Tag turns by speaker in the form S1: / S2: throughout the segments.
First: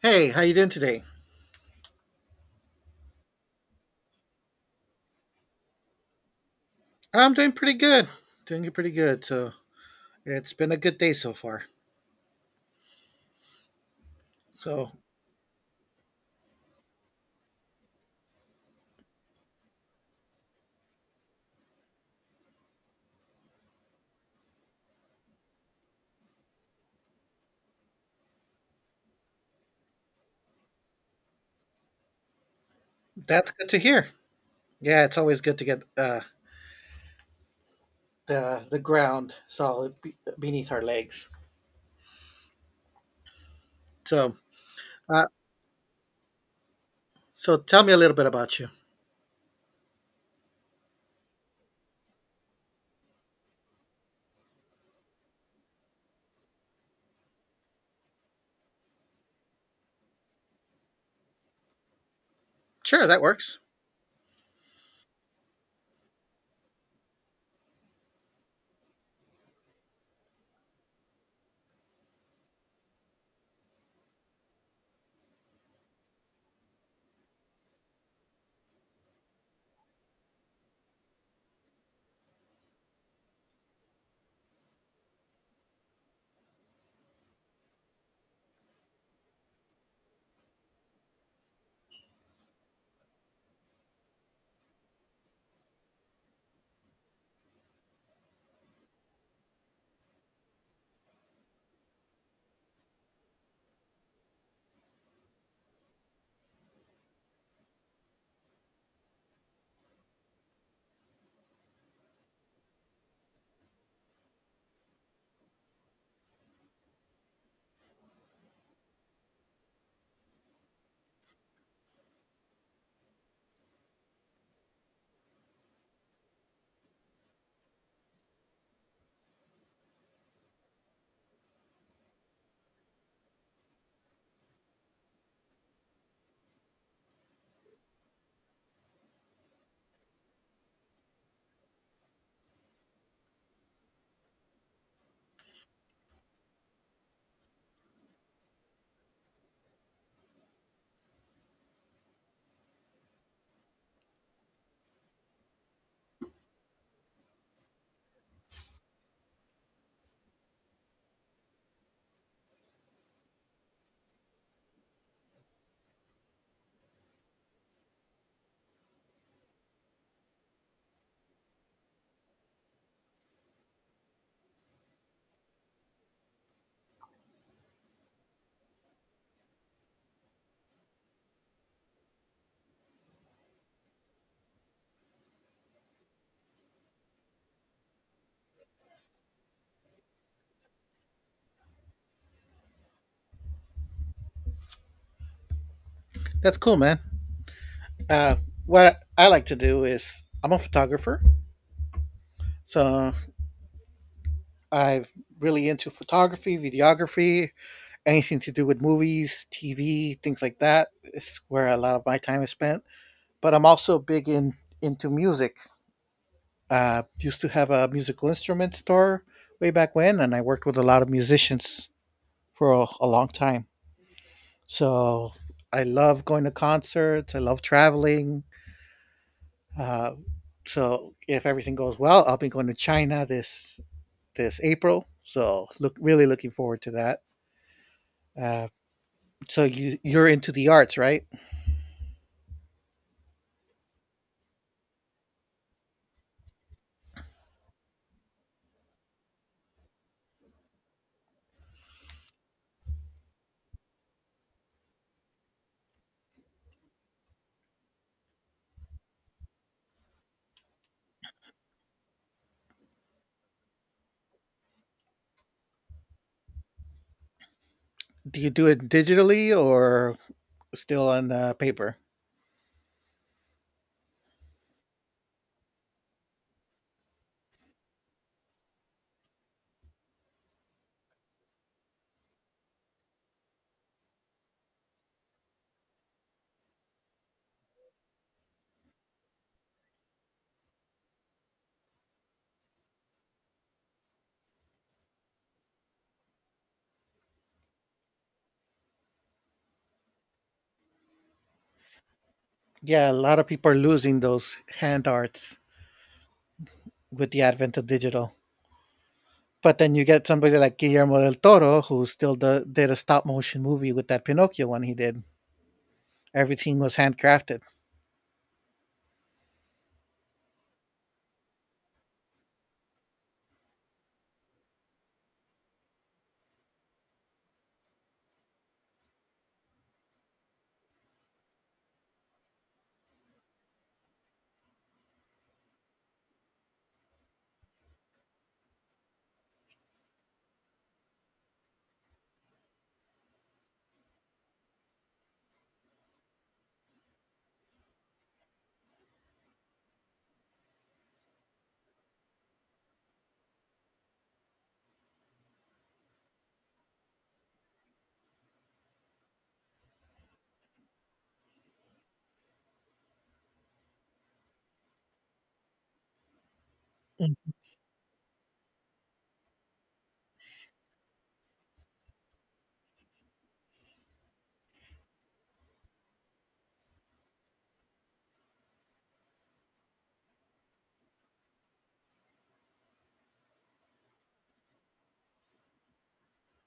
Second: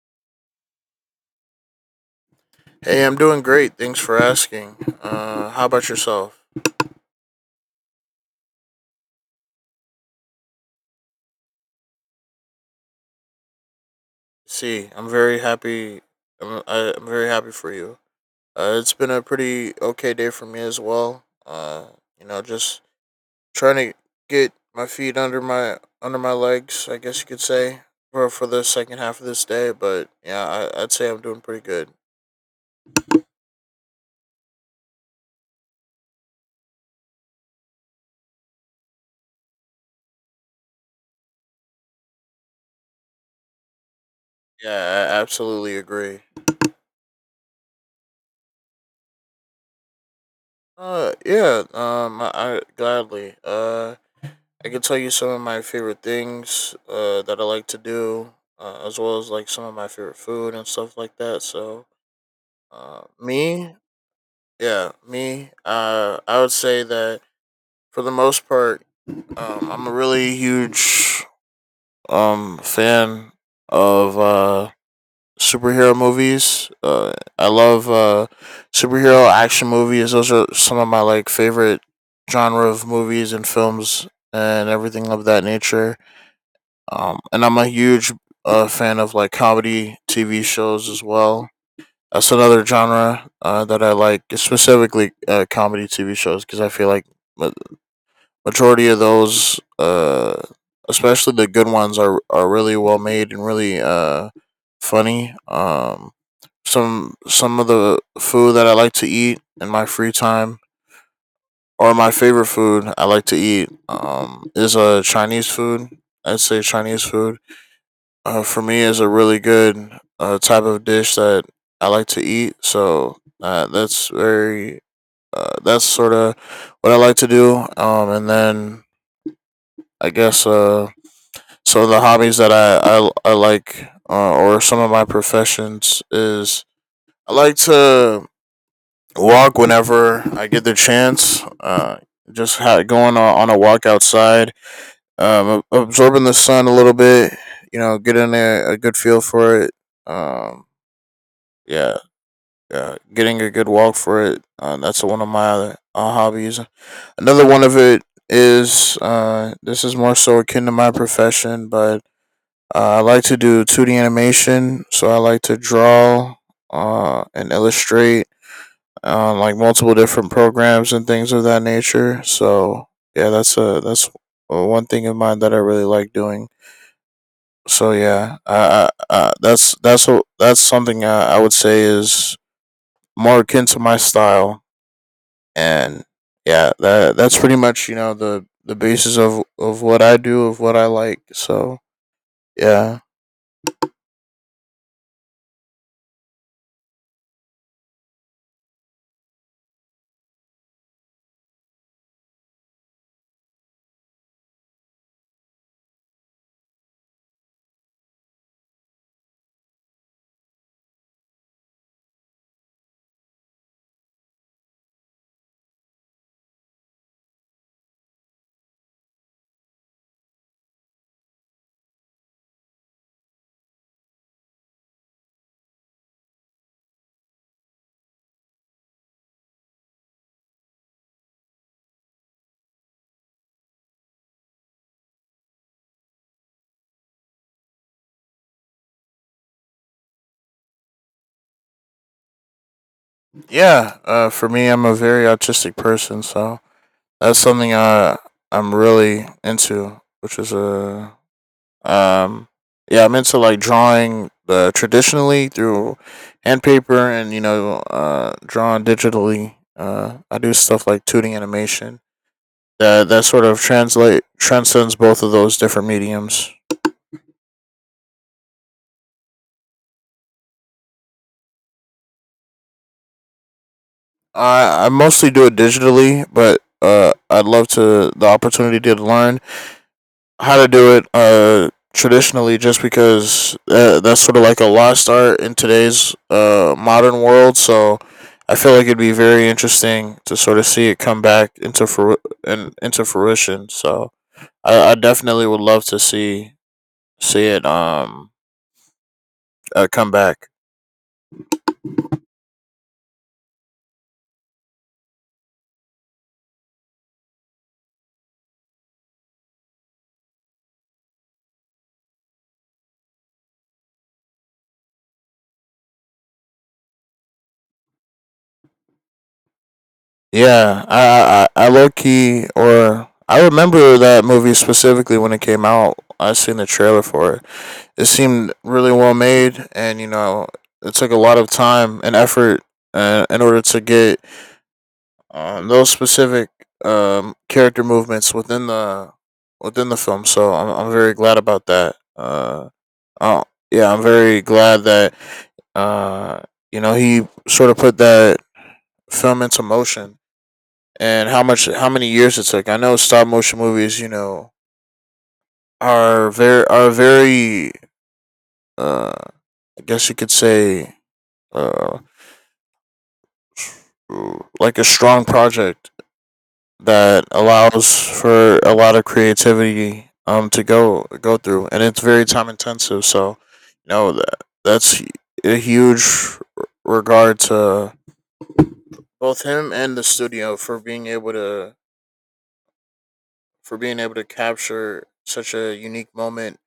S1: Hey, how you doing today?
S2: Hey, I'm doing great. Thanks for asking. How about yourself?
S1: I'm doing pretty good. Doing pretty good. So it's been a good day so far.
S2: See,
S1: So
S2: I'm very happy. I'm very happy for you. It's been a pretty okay day for me as well. Just trying to get my feet under my legs. I guess you could say for the second half of this day. But yeah, I'd say I'm doing pretty good.
S1: that's good to hear. Yeah, it's always good to get the ground solid beneath our legs. So
S2: Yeah, I
S1: uh,
S2: absolutely agree.
S1: so tell me a little bit about you.
S2: Yeah. I gladly. I can tell you some of my favorite things that I like to do, as well as like some of my favorite food and stuff like that. So, uh,
S1: Sure, that works.
S2: me, yeah, I would say that for the most part, I'm a really huge fan of superhero movies. I love superhero action movies. Those are some of my like favorite genre of movies and films and everything of that nature, and I'm a huge fan of like comedy TV shows as well. That's another genre that I like, specifically comedy TV shows, because I feel like ma- majority of those, especially the good ones, are really well made and really funny. Some of the food that I like to eat in my free time, or my favorite food I like to eat, is a Chinese food. I'd say Chinese food, for me, is a really good type of dish that I like to eat. So that's very that's sort of what I like to do. And then I guess So the hobbies that I like, or some of my professions, is I like to walk whenever I get the chance. Going on, a walk outside, absorbing the sun a little bit. You know, getting a good feel for it. Um, Yeah, yeah. Getting a good walk for it. That's one of my other hobbies. Another one of it is this is more so akin to my profession, but I like to do 2D animation. So I like to draw and illustrate like multiple different programs and things of that nature. So yeah, that's one thing in mind that I really like doing. So yeah, I that's something I would say is more akin to my style. And yeah, that that's pretty much, you know, the basis of what I do, of what I like. So yeah,
S1: That's cool, man. Uh, what I like to do is I'm a photographer, so I'm really into photography, videography, anything to do with movies, TV, things like that is where a lot of my time is spent. But I'm also big in into music. Used to have a musical instrument store way back when, and I worked with a lot of musicians for a long time. So I love going to concerts. I love traveling. Uh, so if everything goes well, I'll be going to China this April. So look, really looking forward to that. Uh, so you're into the arts, right?
S2: yeah. For me, I'm a very autistic person, so that's something I'm really into, which is a um yeah, I'm into like drawing, traditionally, through hand paper, and, you know, drawing digitally. I do stuff like 2D animation that that sort of translate transcends both of those different mediums.
S1: Do you do it digitally or still on paper?
S2: I mostly do it digitally, but I'd love to the opportunity to learn how to do it, traditionally, just because that's sort of like a lost art in today's modern world. So I feel like it'd be very interesting to sort of see it come back into into fruition. So I definitely would love to see see it come back.
S1: Yeah, a lot of people are losing those hand arts with the advent of digital. But then you get somebody like Guillermo del Toro, who did a stop motion movie with that Pinocchio one he did. Everything was handcrafted.
S2: Yeah, I low key, or I remember that movie specifically when it came out. I seen the trailer for it. It seemed really well made, and, you know, it took a lot of time and effort in order to get those specific character movements within the film. So I'm very glad about that. Oh yeah, I'm very glad that, uh, you know, he sort of put that film into motion, and how many years it took. I know stop motion movies, you know, are very, uh I guess you could say, uh like a strong project that
S1: Mm.
S2: allows for a lot of creativity, to go through, and it's very time intensive. So, you know, that's a huge regard to both him and the studio for being able to capture such a unique moment,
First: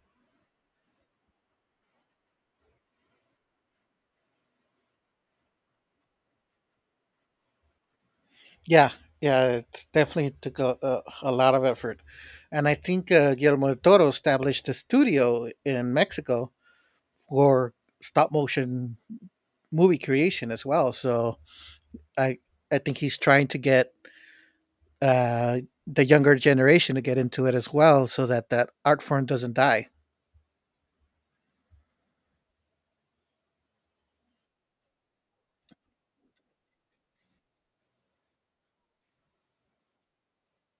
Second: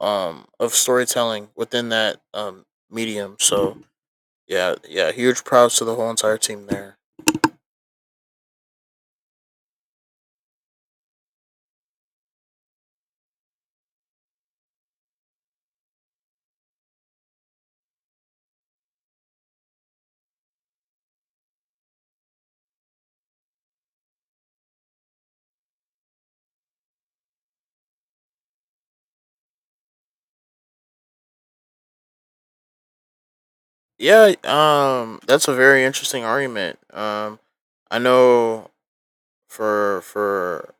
S2: of storytelling within that medium. So yeah, yeah, huge props to the whole entire team there.
S1: Yeah, yeah, it definitely took a lot of effort. And I think Guillermo del Toro established a studio in Mexico for stop motion movie creation as well. So I, I think he's trying to get uh, the younger generation to get into it as well so that that art form doesn't die.
S2: Yeah, that's a very interesting argument. I know for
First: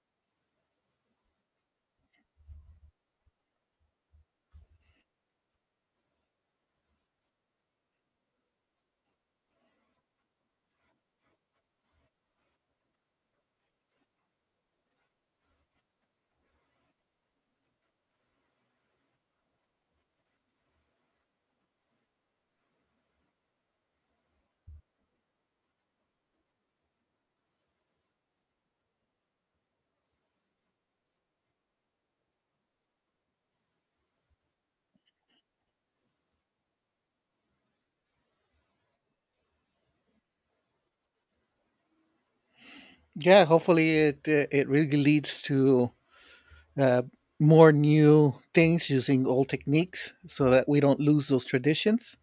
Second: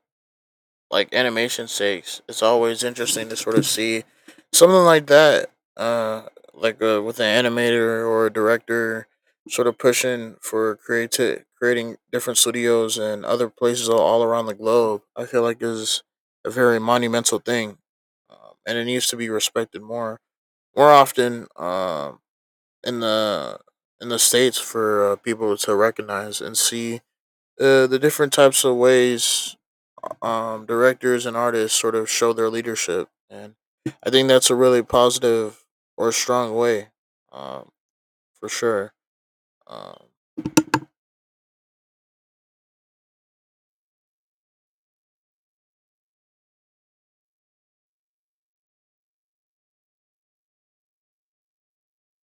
S2: like animation sakes, it's always interesting to sort of see something like that. With an animator or a director, sort of pushing for creating different studios and other places all around the globe. I feel like is a very monumental thing, and it needs to be respected more, more often. In the states for people to recognize and see the different types of ways, directors and artists sort of show their leadership, and I think that's a really positive or strong way, um, for sure. Um,
S1: Yeah, hopefully it it really leads to uh, more new things using old techniques, so that we don't lose those traditions.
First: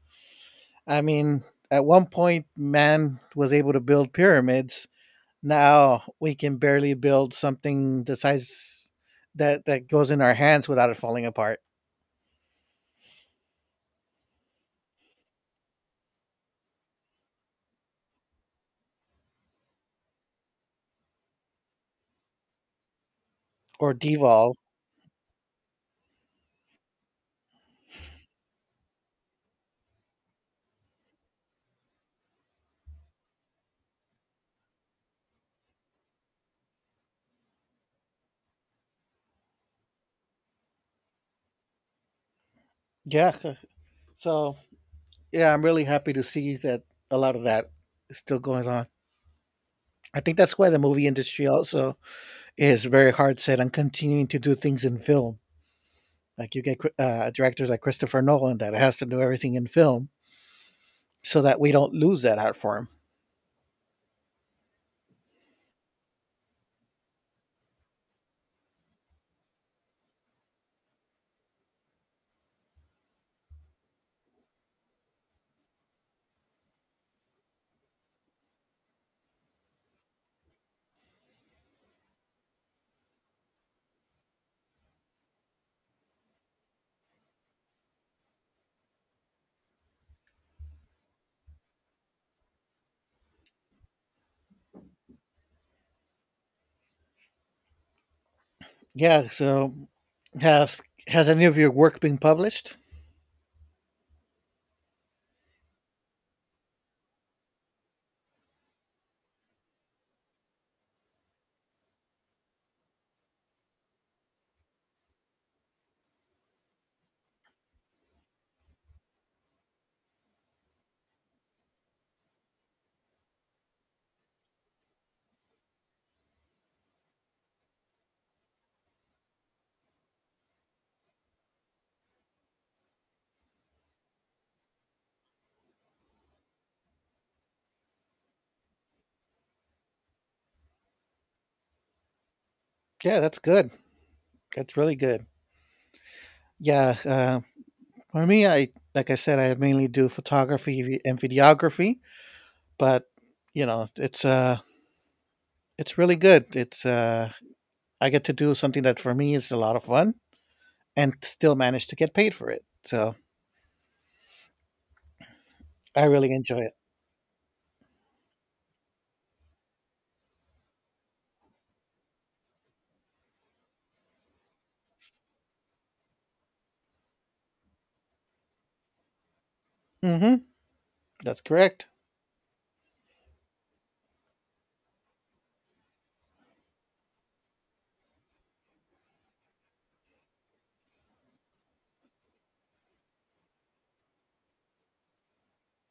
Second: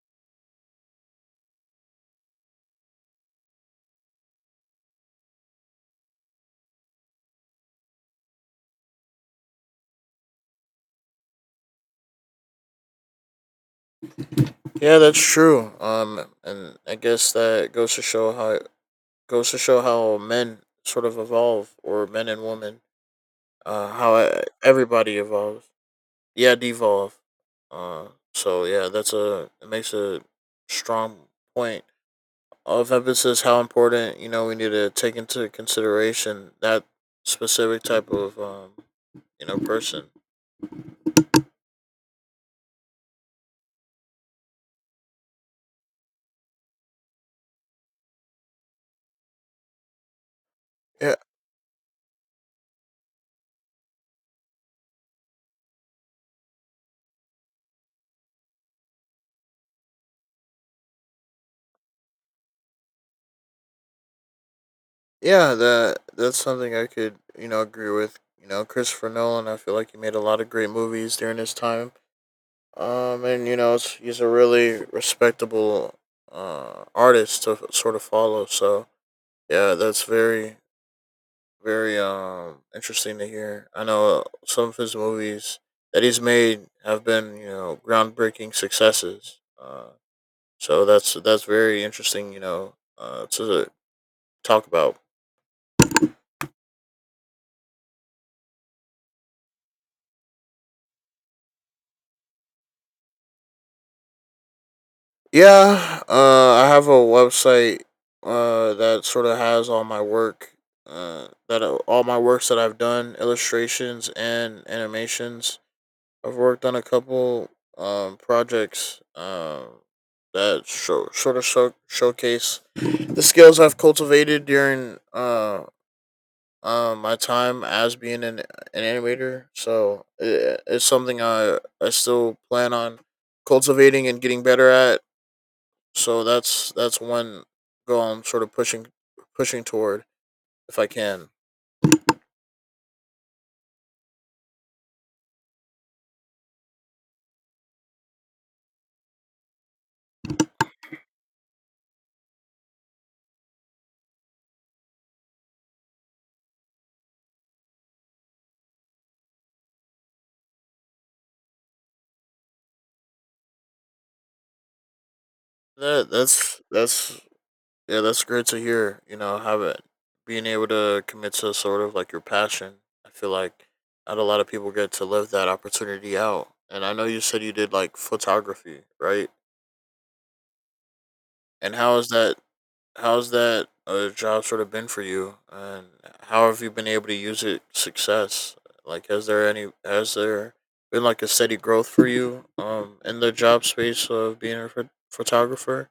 S1: I mean, at one point, man was able to build pyramids. Now we can barely build something the size that goes in our hands without it falling apart.
S2: yeah, that's true. And I guess that goes to show how men sort of evolve, or men and women,
S1: Or devolve.
S2: everybody evolves. Yeah, devolve. Uh, so yeah, that's a it makes a strong point of emphasis how important, you know, we need to take into consideration that specific type of, you know, person.
S1: Yeah, so yeah, I'm really happy to see that a lot of that is still going on. I think that's why the movie
S2: Yeah,
S1: industry also is very hard set on continuing to do things in film. Like you get directors like Christopher Nolan that has to do everything in film, so that we don't lose that art form.
S2: yeah, that that's something I could, you know, agree with. You know, Christopher Nolan, I feel like he made a lot of great movies during his time. And, you know, he's a really respectable artist to sort of follow. So yeah, that's very, interesting to hear. I know, some of his movies that he's made have been, you know, groundbreaking successes. So that's very interesting, you know, to talk about.
S1: Yeah. So has has any of your work been published?
S2: Yeah, I have a website, that sort of has all my work. That All my works that I've done, illustrations and animations. I've worked on a couple projects, that showcase the skills I've cultivated during my time as being an animator. So it's something I still plan on cultivating and getting better at. So that's one goal I'm sort of pushing toward, if I can.
S1: Yeah, that's good. That's really good. Yeah. For me, I like I said, I mainly do photography and videography, but you know, it's really good. It's I get to do something that for me is a lot of fun and still manage to get paid for it. So I
S2: That
S1: really enjoy it.
S2: that's Yeah, that's great to hear. You know, have it, being able to commit to sort of like your passion. I feel like not a lot of people get to live that opportunity out. And I know you said you did like photography, right?
S1: Hmm. That's
S2: And
S1: correct.
S2: how is that? How's that, job sort of been for you? And how have you been able to use it, success? Like, has there any? Has there been like a steady growth for you? In the job space of being a photographer.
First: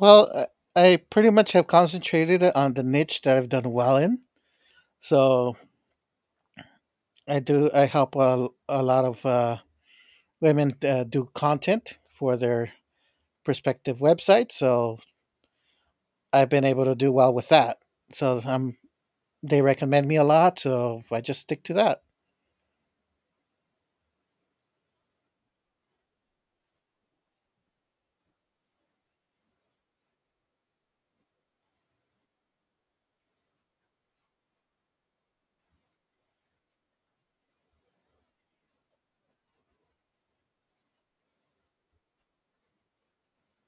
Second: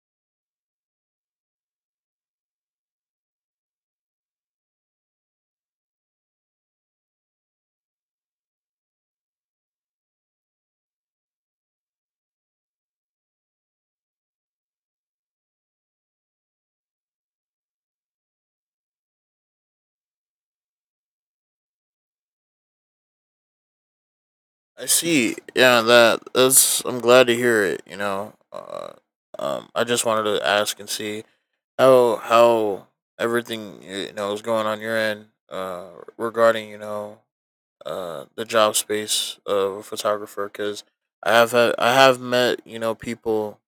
S1: Well, I pretty much have concentrated on the niche that I've done well in. So I do. I help a lot of women do content for their prospective website. So I've been able to do well with that. So they recommend me a lot. So I just stick to that.
S2: I see. Yeah, that that's. I'm glad to hear it, you know. I just wanted to ask and see how everything, you know, is going on your end. Regarding, you know, the job space of a photographer, because I have met, you know, people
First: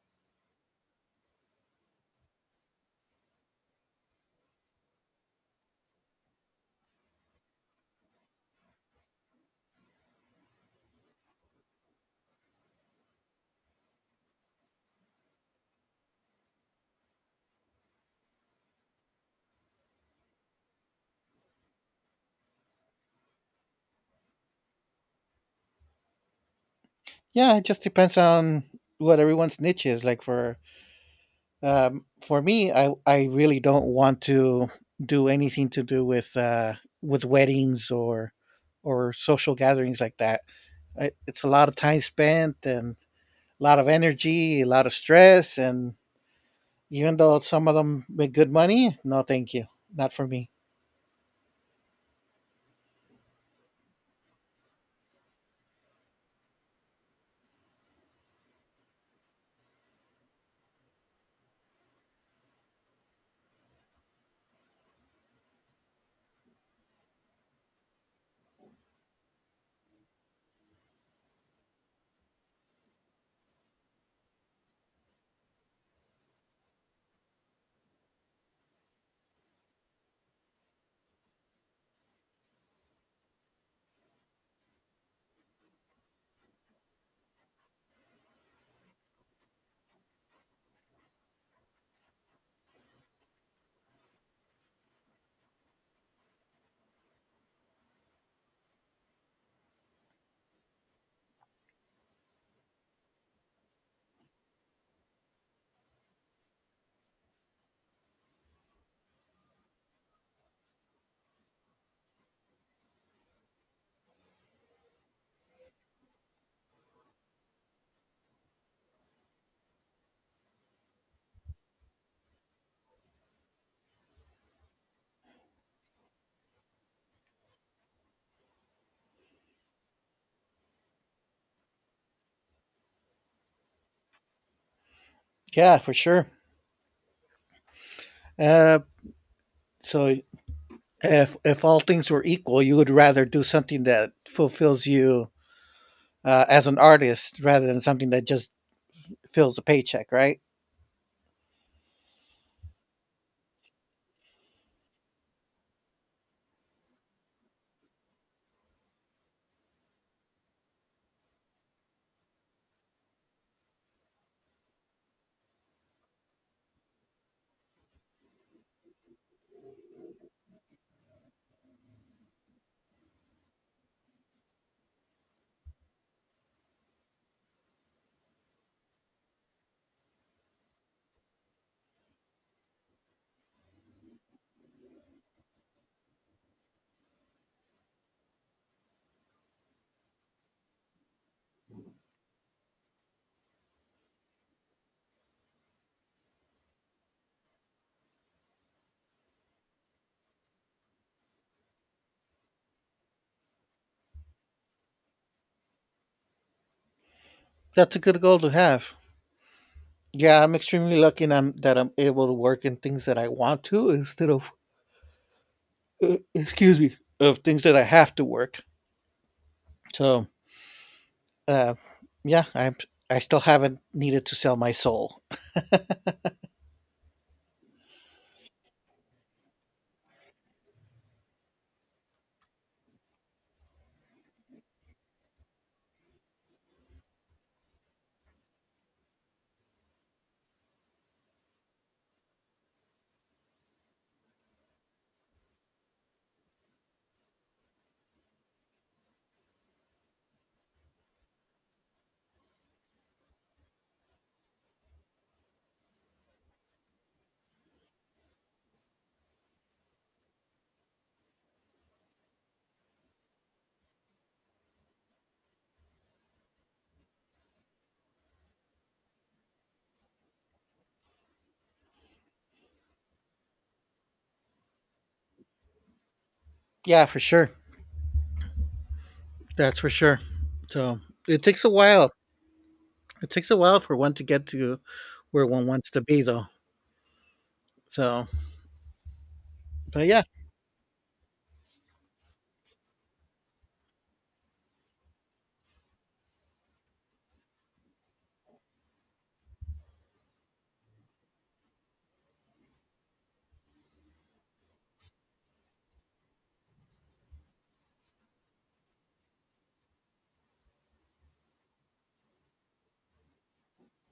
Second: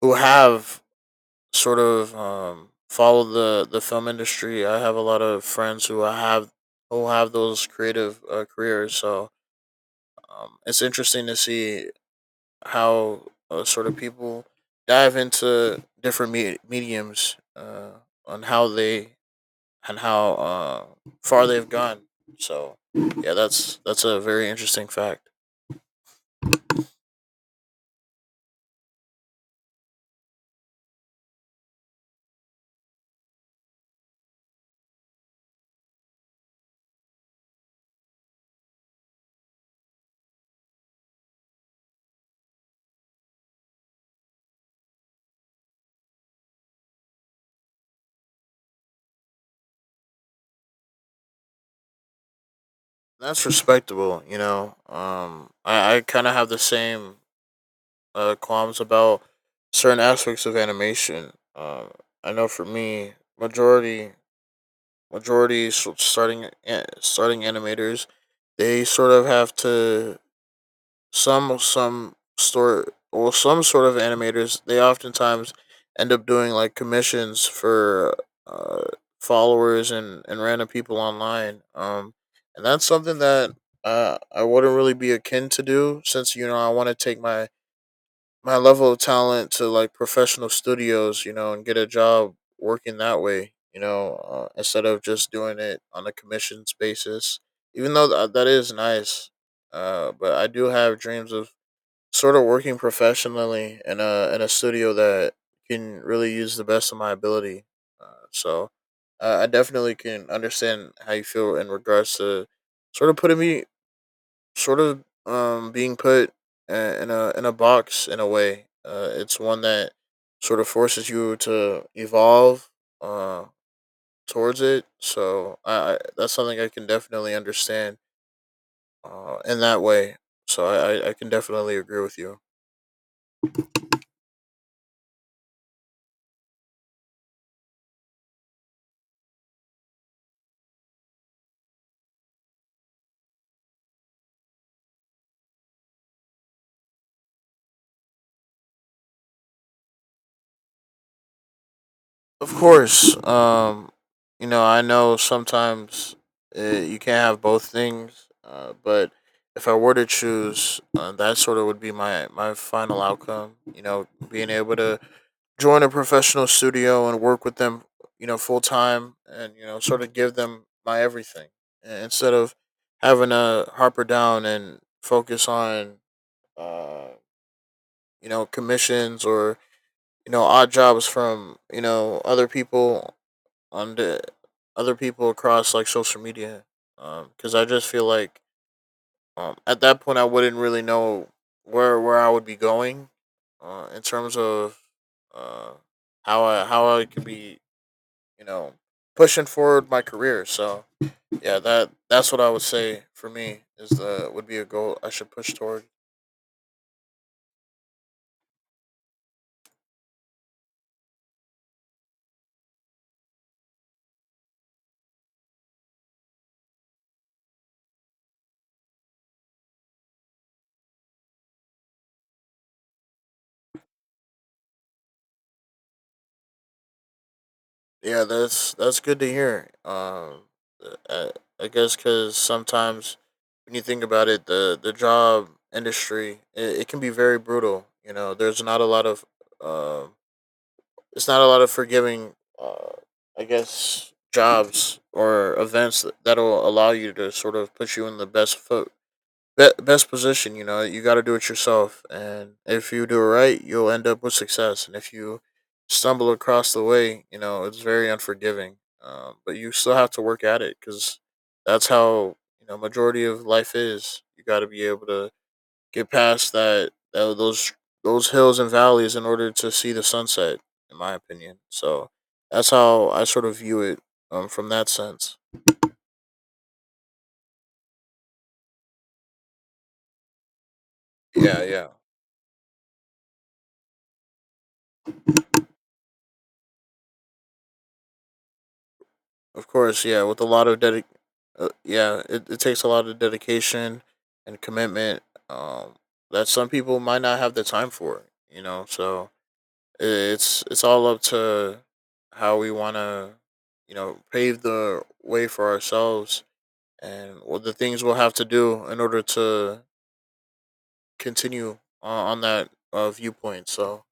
S2: who have sort of, followed the film industry. I have a lot of friends who have those creative careers. So it's interesting to see how, sort of, people dive into different mediums, on how they, and how far they've gone. So yeah, that's a very interesting fact.
S1: Yeah, it just depends on what everyone's niche is. For me, I really don't want to do anything to do with weddings or social gatherings like that. I, it's a lot of time spent and a lot of energy, a lot of stress, and even though some of them make good money, no, thank you, not for me.
S2: That's respectable, you know. I kind of have the same, qualms about certain aspects of animation. I know, for me, majority, starting animators, they sort of have to some store well some sort of animators, they oftentimes end up doing like commissions for, uh, followers and random people online, and that's something that, I wouldn't really be akin to do, since, you know, I want to take my level of talent to like professional studios, you know, and get a job working that way, you know, instead of just doing it on a commissions basis. Even though that is nice, but I do have dreams of sort of working professionally in a studio that can really use the best of my ability. So I definitely can understand how you feel in regards to sort of being put, uh, in a box, in a way. It's one that sort of forces you to evolve uh towards it. So I that's something I can definitely understand in that way. So I can definitely agree with you.
S1: Yeah, for sure. Uh, so if all things were equal, you would rather do something that fulfills you as an artist rather than something that just fills a paycheck, right?
S2: Of course. I know sometimes you can't have both things, but if I were to choose, that sort of would be my final outcome. You know, being able to join a professional studio and work with them, you know, full time, and sort of give them my everything instead of having to harper down and focus on, uh, commissions or odd jobs from other people to other people across like social media because I just feel like at that point I wouldn't really know where I would be going in terms of uh how I could be you know pushing forward my career. So yeah, that's what I would say for me is the would be a goal I should push toward.
S1: That's a good goal to have. Yeah, I'm extremely lucky and that I'm able to work in things that I want to instead of, excuse me, of things that I have to work. So, uh, yeah, I'm, I still haven't needed to sell my soul.
S2: Yeah, that's good to hear. Uh, I, I guess because sometimes when you think about it, the job industry it can be very brutal. You know, there's not a lot of um, it's not a lot of forgiving. Uh, I guess jobs or that'll allow you to sort of put you in the best foot that's position. You know, you got to do it yourself, and if you do it right, you'll end up with success. And if you stumble across the way, you know it's very unforgiving. But you still have to work at it because that's how majority of life is. You got to be able to get past that those hills and valleys in order to see the sunset. In my opinion. So that's how I view it from that sense.
S1: Yeah, for sure. That's for sure. So it
S2: Yeah,
S1: takes a
S2: yeah.
S1: while. It takes a while for one to get to where one wants to be, though. So,
S2: Of course,
S1: but
S2: yeah, with a lot of dedic yeah, it takes a lot of dedication and commitment um that some people might not have the time for, you know. So it's all up to how we want to, you know, pave the way for ourselves and what the things we'll have to do in order to continue on that viewpoint. So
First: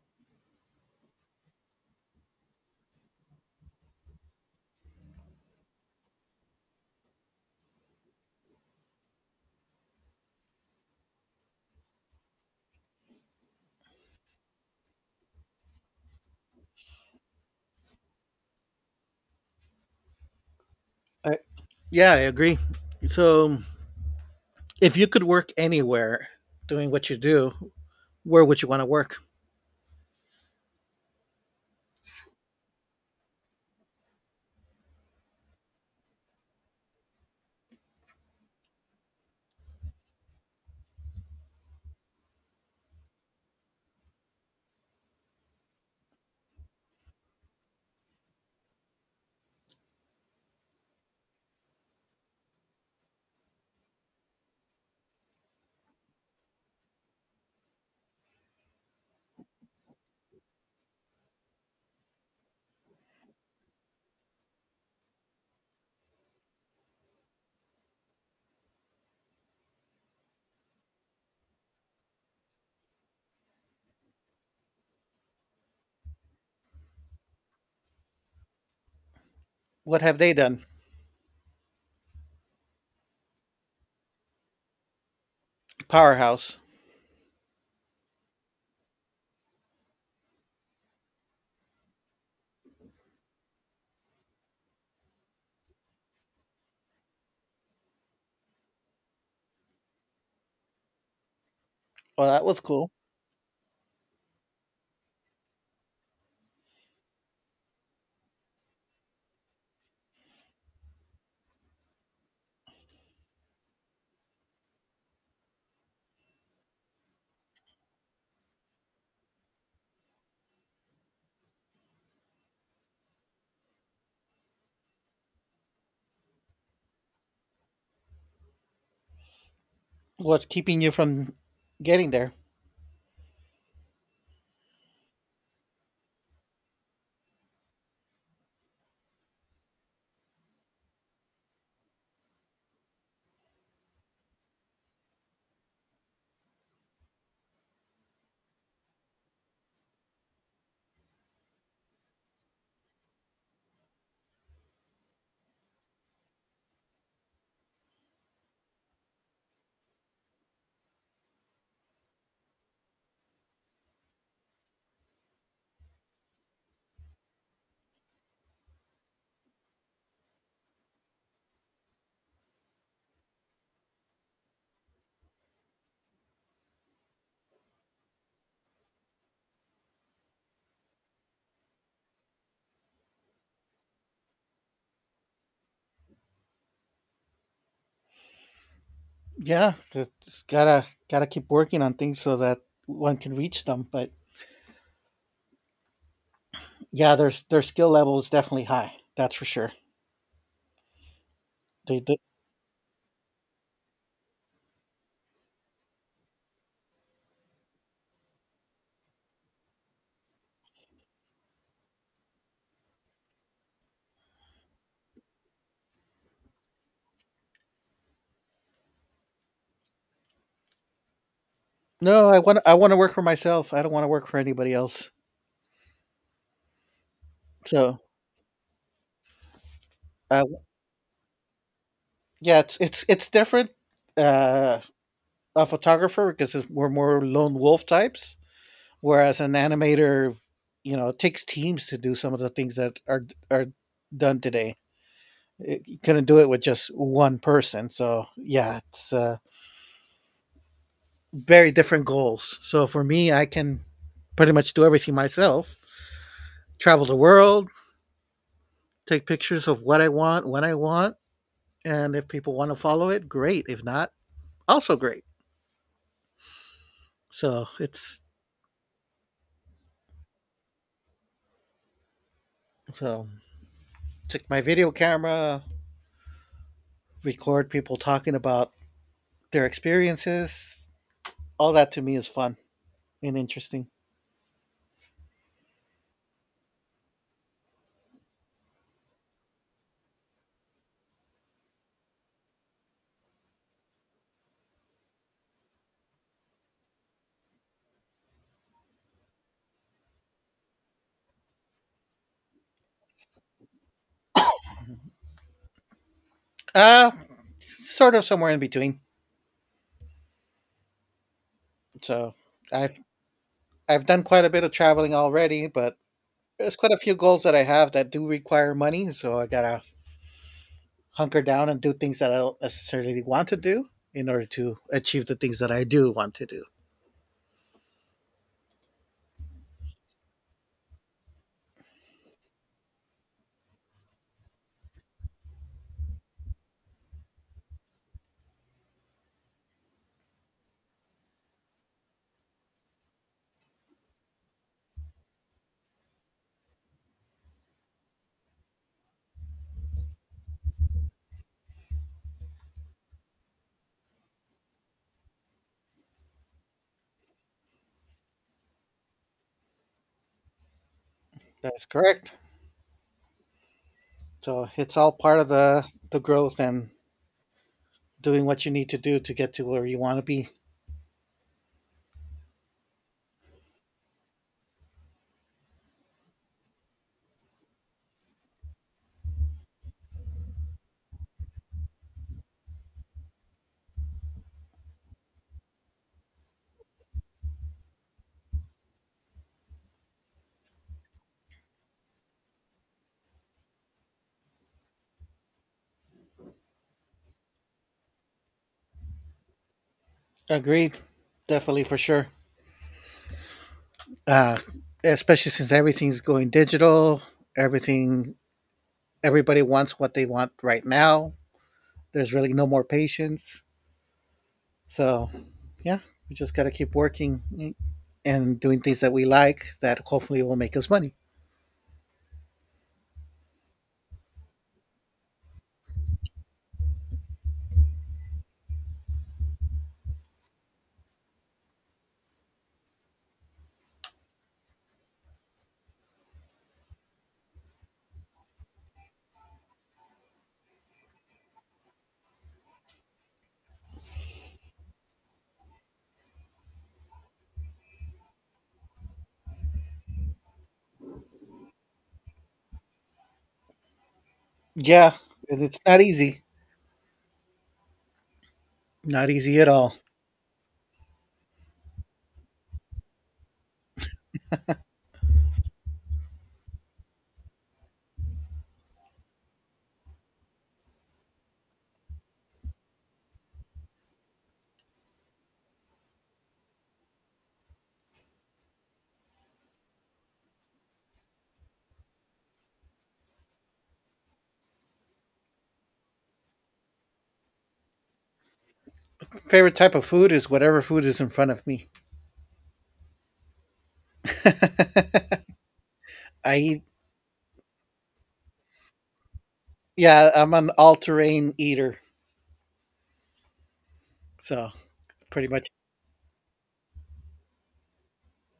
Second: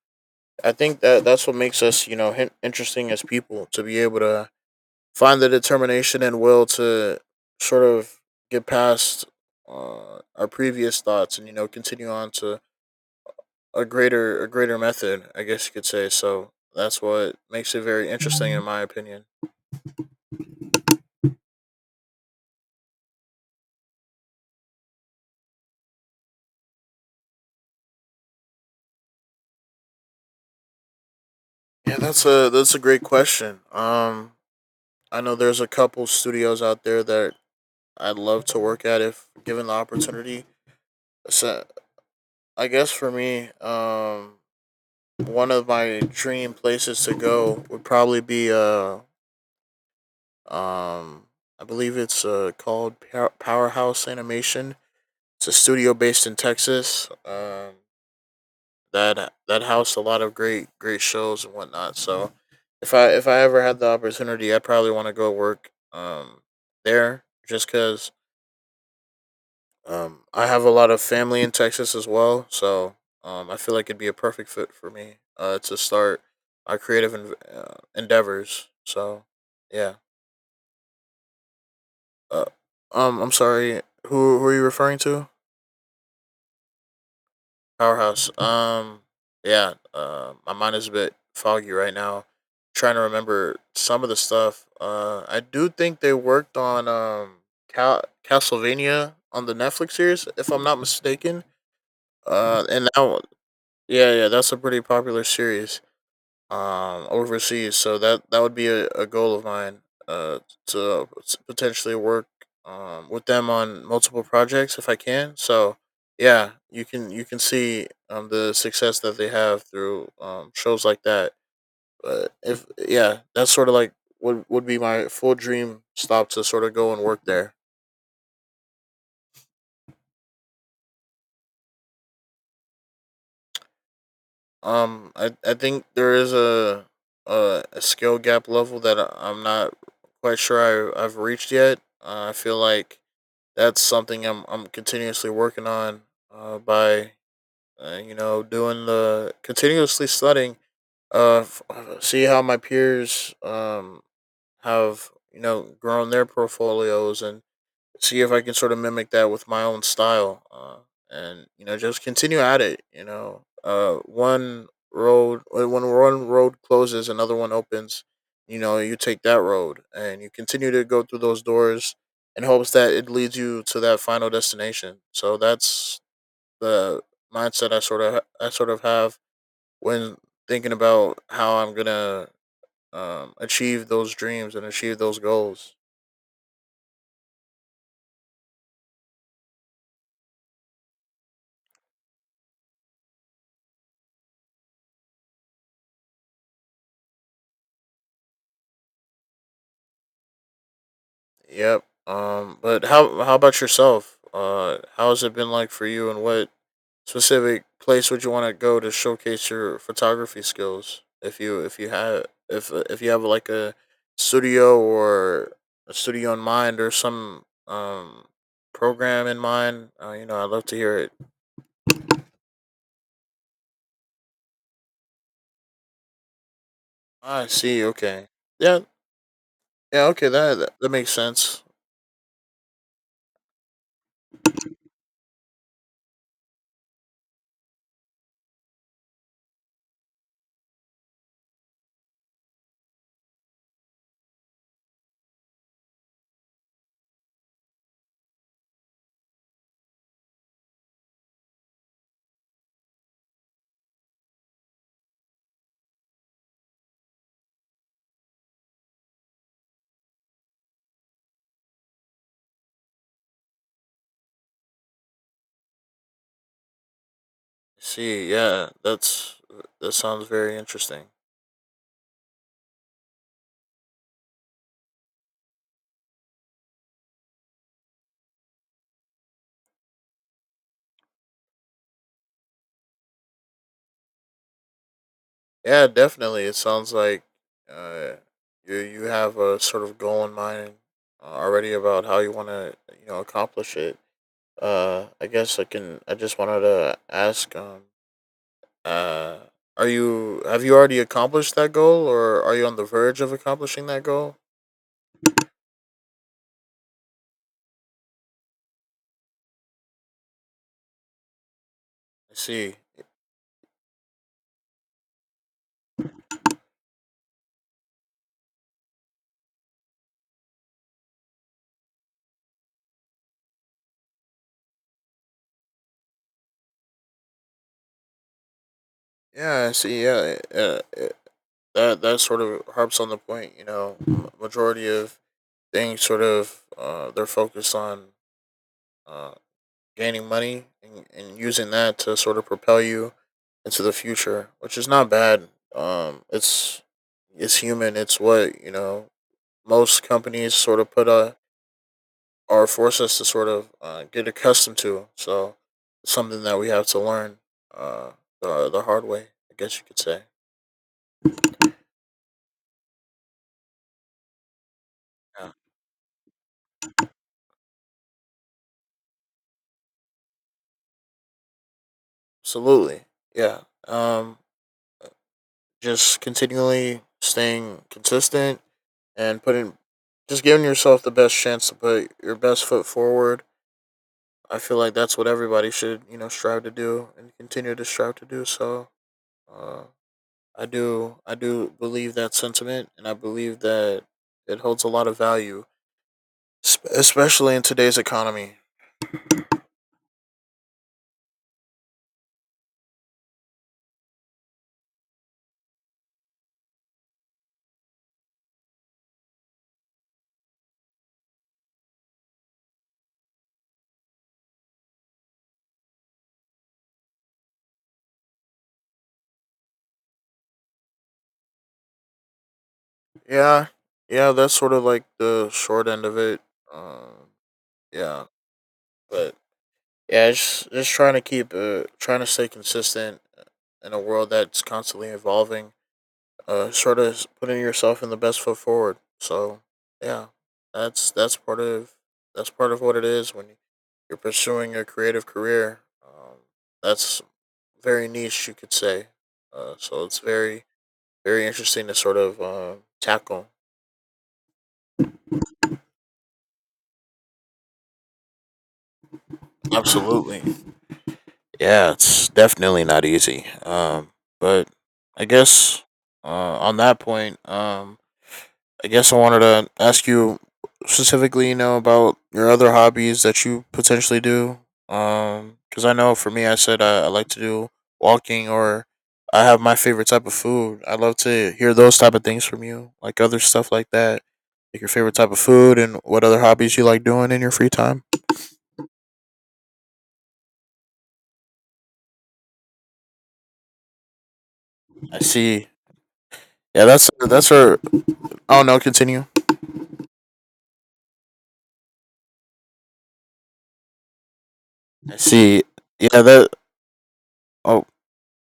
S2: I think that that's what makes us, you know, interesting as people to be able to find the determination and will to sort of get past our previous thoughts and continue on to a greater method, I guess you could say. So that's what makes it very interesting, in my opinion.
S1: I, yeah, I agree. So, if you could work anywhere doing what you do, where would you want to work?
S2: Yeah, that's a great question. I know there's a couple studios out there that I'd love to work at if given the opportunity. So I guess for me, one of my dream places to go would probably be Um, I believe it's called Powerhouse Animation. It's a studio based in Texas. That housed a lot of great shows and whatnot. So if I ever had the opportunity, I'd probably want to go work there just because I have a lot of family in Texas as well. So I feel like it'd be a perfect fit for me to start my creative endeavors. So yeah.
S1: What have they done?
S2: Uh, I'm sorry. Who are you referring to?
S1: Powerhouse.
S2: Powerhouse. Yeah. My mind is a bit foggy right now. Trying to remember some of the stuff. I do think they worked on Castlevania, on the Netflix series, if I'm not mistaken.
S1: Well, that was
S2: And
S1: cool.
S2: now, yeah, yeah, that's a pretty popular series overseas. So that would be a goal of mine uh to potentially work with them on multiple projects if I can. So yeah, you can see the success that they have through shows like that. But if, yeah, that's sort of like would be my full dream stop to sort of go and work there.
S1: What's keeping you from getting there?
S2: I think there is a a skill gap level that I'm not quite sure I've reached yet. I feel like that's something I'm continuously working on. By You know, doing the continuously studying. See how my peers have grown their portfolios and see if I can sort of mimic that with my own style, and you know, just continue at it. You know, one road when one road closes, another one opens. You know, you take that road, and you continue to go through those doors in hopes that it leads you to that final destination. So that's the mindset I I sort of have when thinking about how I'm gonna, achieve those dreams and achieve those goals.
S1: Yeah, it's gotta keep working on things so that one can reach them. But yeah, their skill level is definitely high. That's for sure.
S2: Yep.
S1: They
S2: But how about yourself? How has it been like for you, and what specific place would you want to go to showcase your photography skills? If you, if you have if you have like a studio or a studio in mind, or some program in mind, you know, I'd love to hear it.
S1: No, I want to work for myself. I don't want to work for anybody else.
S2: Ah, I see.
S1: So
S2: Okay. Yeah. Yeah. Okay.
S1: uh,
S2: That that makes sense.
S1: yeah, it's it's different. Uh, a photographer because we're more lone wolf types, whereas an animator, you know, it takes teams to do some of the things that are done today. It, you couldn't do it with just one person. So yeah, it's very different goals. So for me, I can pretty much do everything myself. Travel the world, take pictures of what I want when I want, and if people want to follow it, great. If not, also great. So it's
S2: See. Yeah. That's, that sounds very interesting.
S1: so took my video camera, record people talking about their experiences. All that to me is fun and interesting.
S2: Yeah, definitely. It sounds like uh, you have a sort of goal in mind, already about how you want to, you know, accomplish it. I guess I can. I just wanted to ask. Uh, are you, have you already accomplished that goal, or are you on the verge of accomplishing that goal?
S1: Uh Sort of somewhere in between. So
S2: I see.
S1: I I've done quite a bit of traveling already, but there's quite a few goals that I have that do require money, so I gotta hunker down and do things that I don't necessarily want to do in order to achieve the things that I do want to do.
S2: Yeah, I see. Yeah, that that sort of harps on the point. You know, majority of things sort of they're focused on Uh, gaining money, and using that to sort of propel you into the future, which is not bad. Um, it's it's human. It's what you know. Most companies sort of put a, or force us to sort of, get accustomed to. So it's something that we have to learn, uh, the hard way, I guess you could say.
S1: That's correct. So it's all part of
S2: Yeah,
S1: the growth and doing what you need to do to get to where you want to be.
S2: absolutely. Yeah. Um, just continually staying consistent and putting, just giving yourself the best chance to put your best foot forward. I feel like that's what everybody should, you know, strive to do and continue to strive to do. So, uh, I do, believe that sentiment, and I believe that it holds a lot of value, especially in today's economy.
S1: Agreed. Definitely for sure. Uh, Especially since everything's going digital, everything everybody wants what they want right now. There's really no more patience. So, yeah, we just got to keep working and doing things that we like that hopefully will make us money.
S2: Yeah, yeah, that's sort of like the short end of it. Um, yeah, but yeah, just trying to keep, trying to stay consistent in a world that's constantly evolving, sort of putting yourself in the best foot forward. So yeah, that's that's part of what it is when you're pursuing a creative career. That's very niche, you could say. So it's very interesting to sort of, tackle.
S1: Yeah, and it's not easy. Not easy at all.
S2: Absolutely. Yeah, it's definitely not easy. But I guess on that point, I guess I wanted to ask you specifically, you know, about your other hobbies that you potentially do. Because I know for me, I said I like to do walking, or I have my favorite type of food. I love to hear those type of things from you, like other stuff like that, like your favorite type of food and what other hobbies you like doing in your free time.
S1: Favorite type of food is whatever food is in front of me.
S2: I see.
S1: I eat,
S2: Yeah, that's her. Oh no, continue.
S1: yeah, I'm an all terrain eater. So,
S2: I
S1: pretty
S2: see.
S1: much.
S2: Yeah, that. Oh,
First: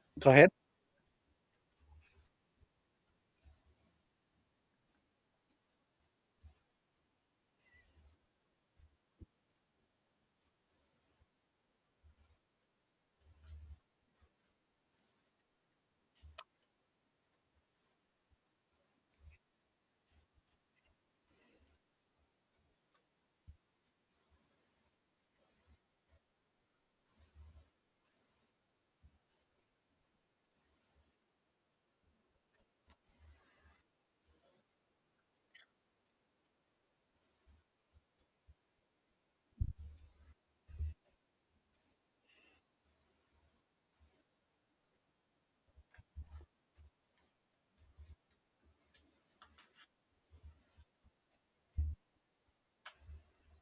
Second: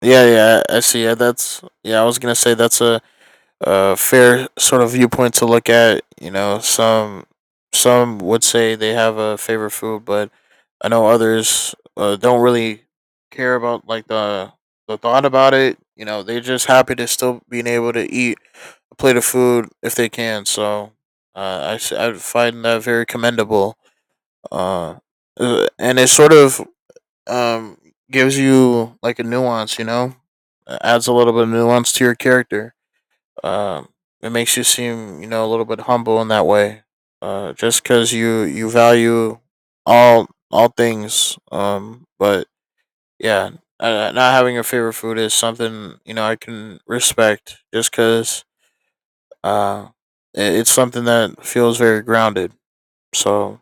S2: yeah,
S1: Go ahead.
S2: yeah. I see. Yeah, that's. Yeah, I was gonna say that's a, fair sort of viewpoint to look at. You know, some would say they have a favorite food, but I know others don't really care about like the thought about it. You know, they're just happy to still being able to eat a plate of food if they can. So I find that very commendable. Uh, and it sort of, um gives you like a nuance. You know, adds a little bit of nuance to your character, um, it makes you seem, you know, a little bit humble in that way. Just because you value all things. But yeah, not having your favorite food is something, you know, I can respect, just because, uh, it, it's something that feels very grounded. So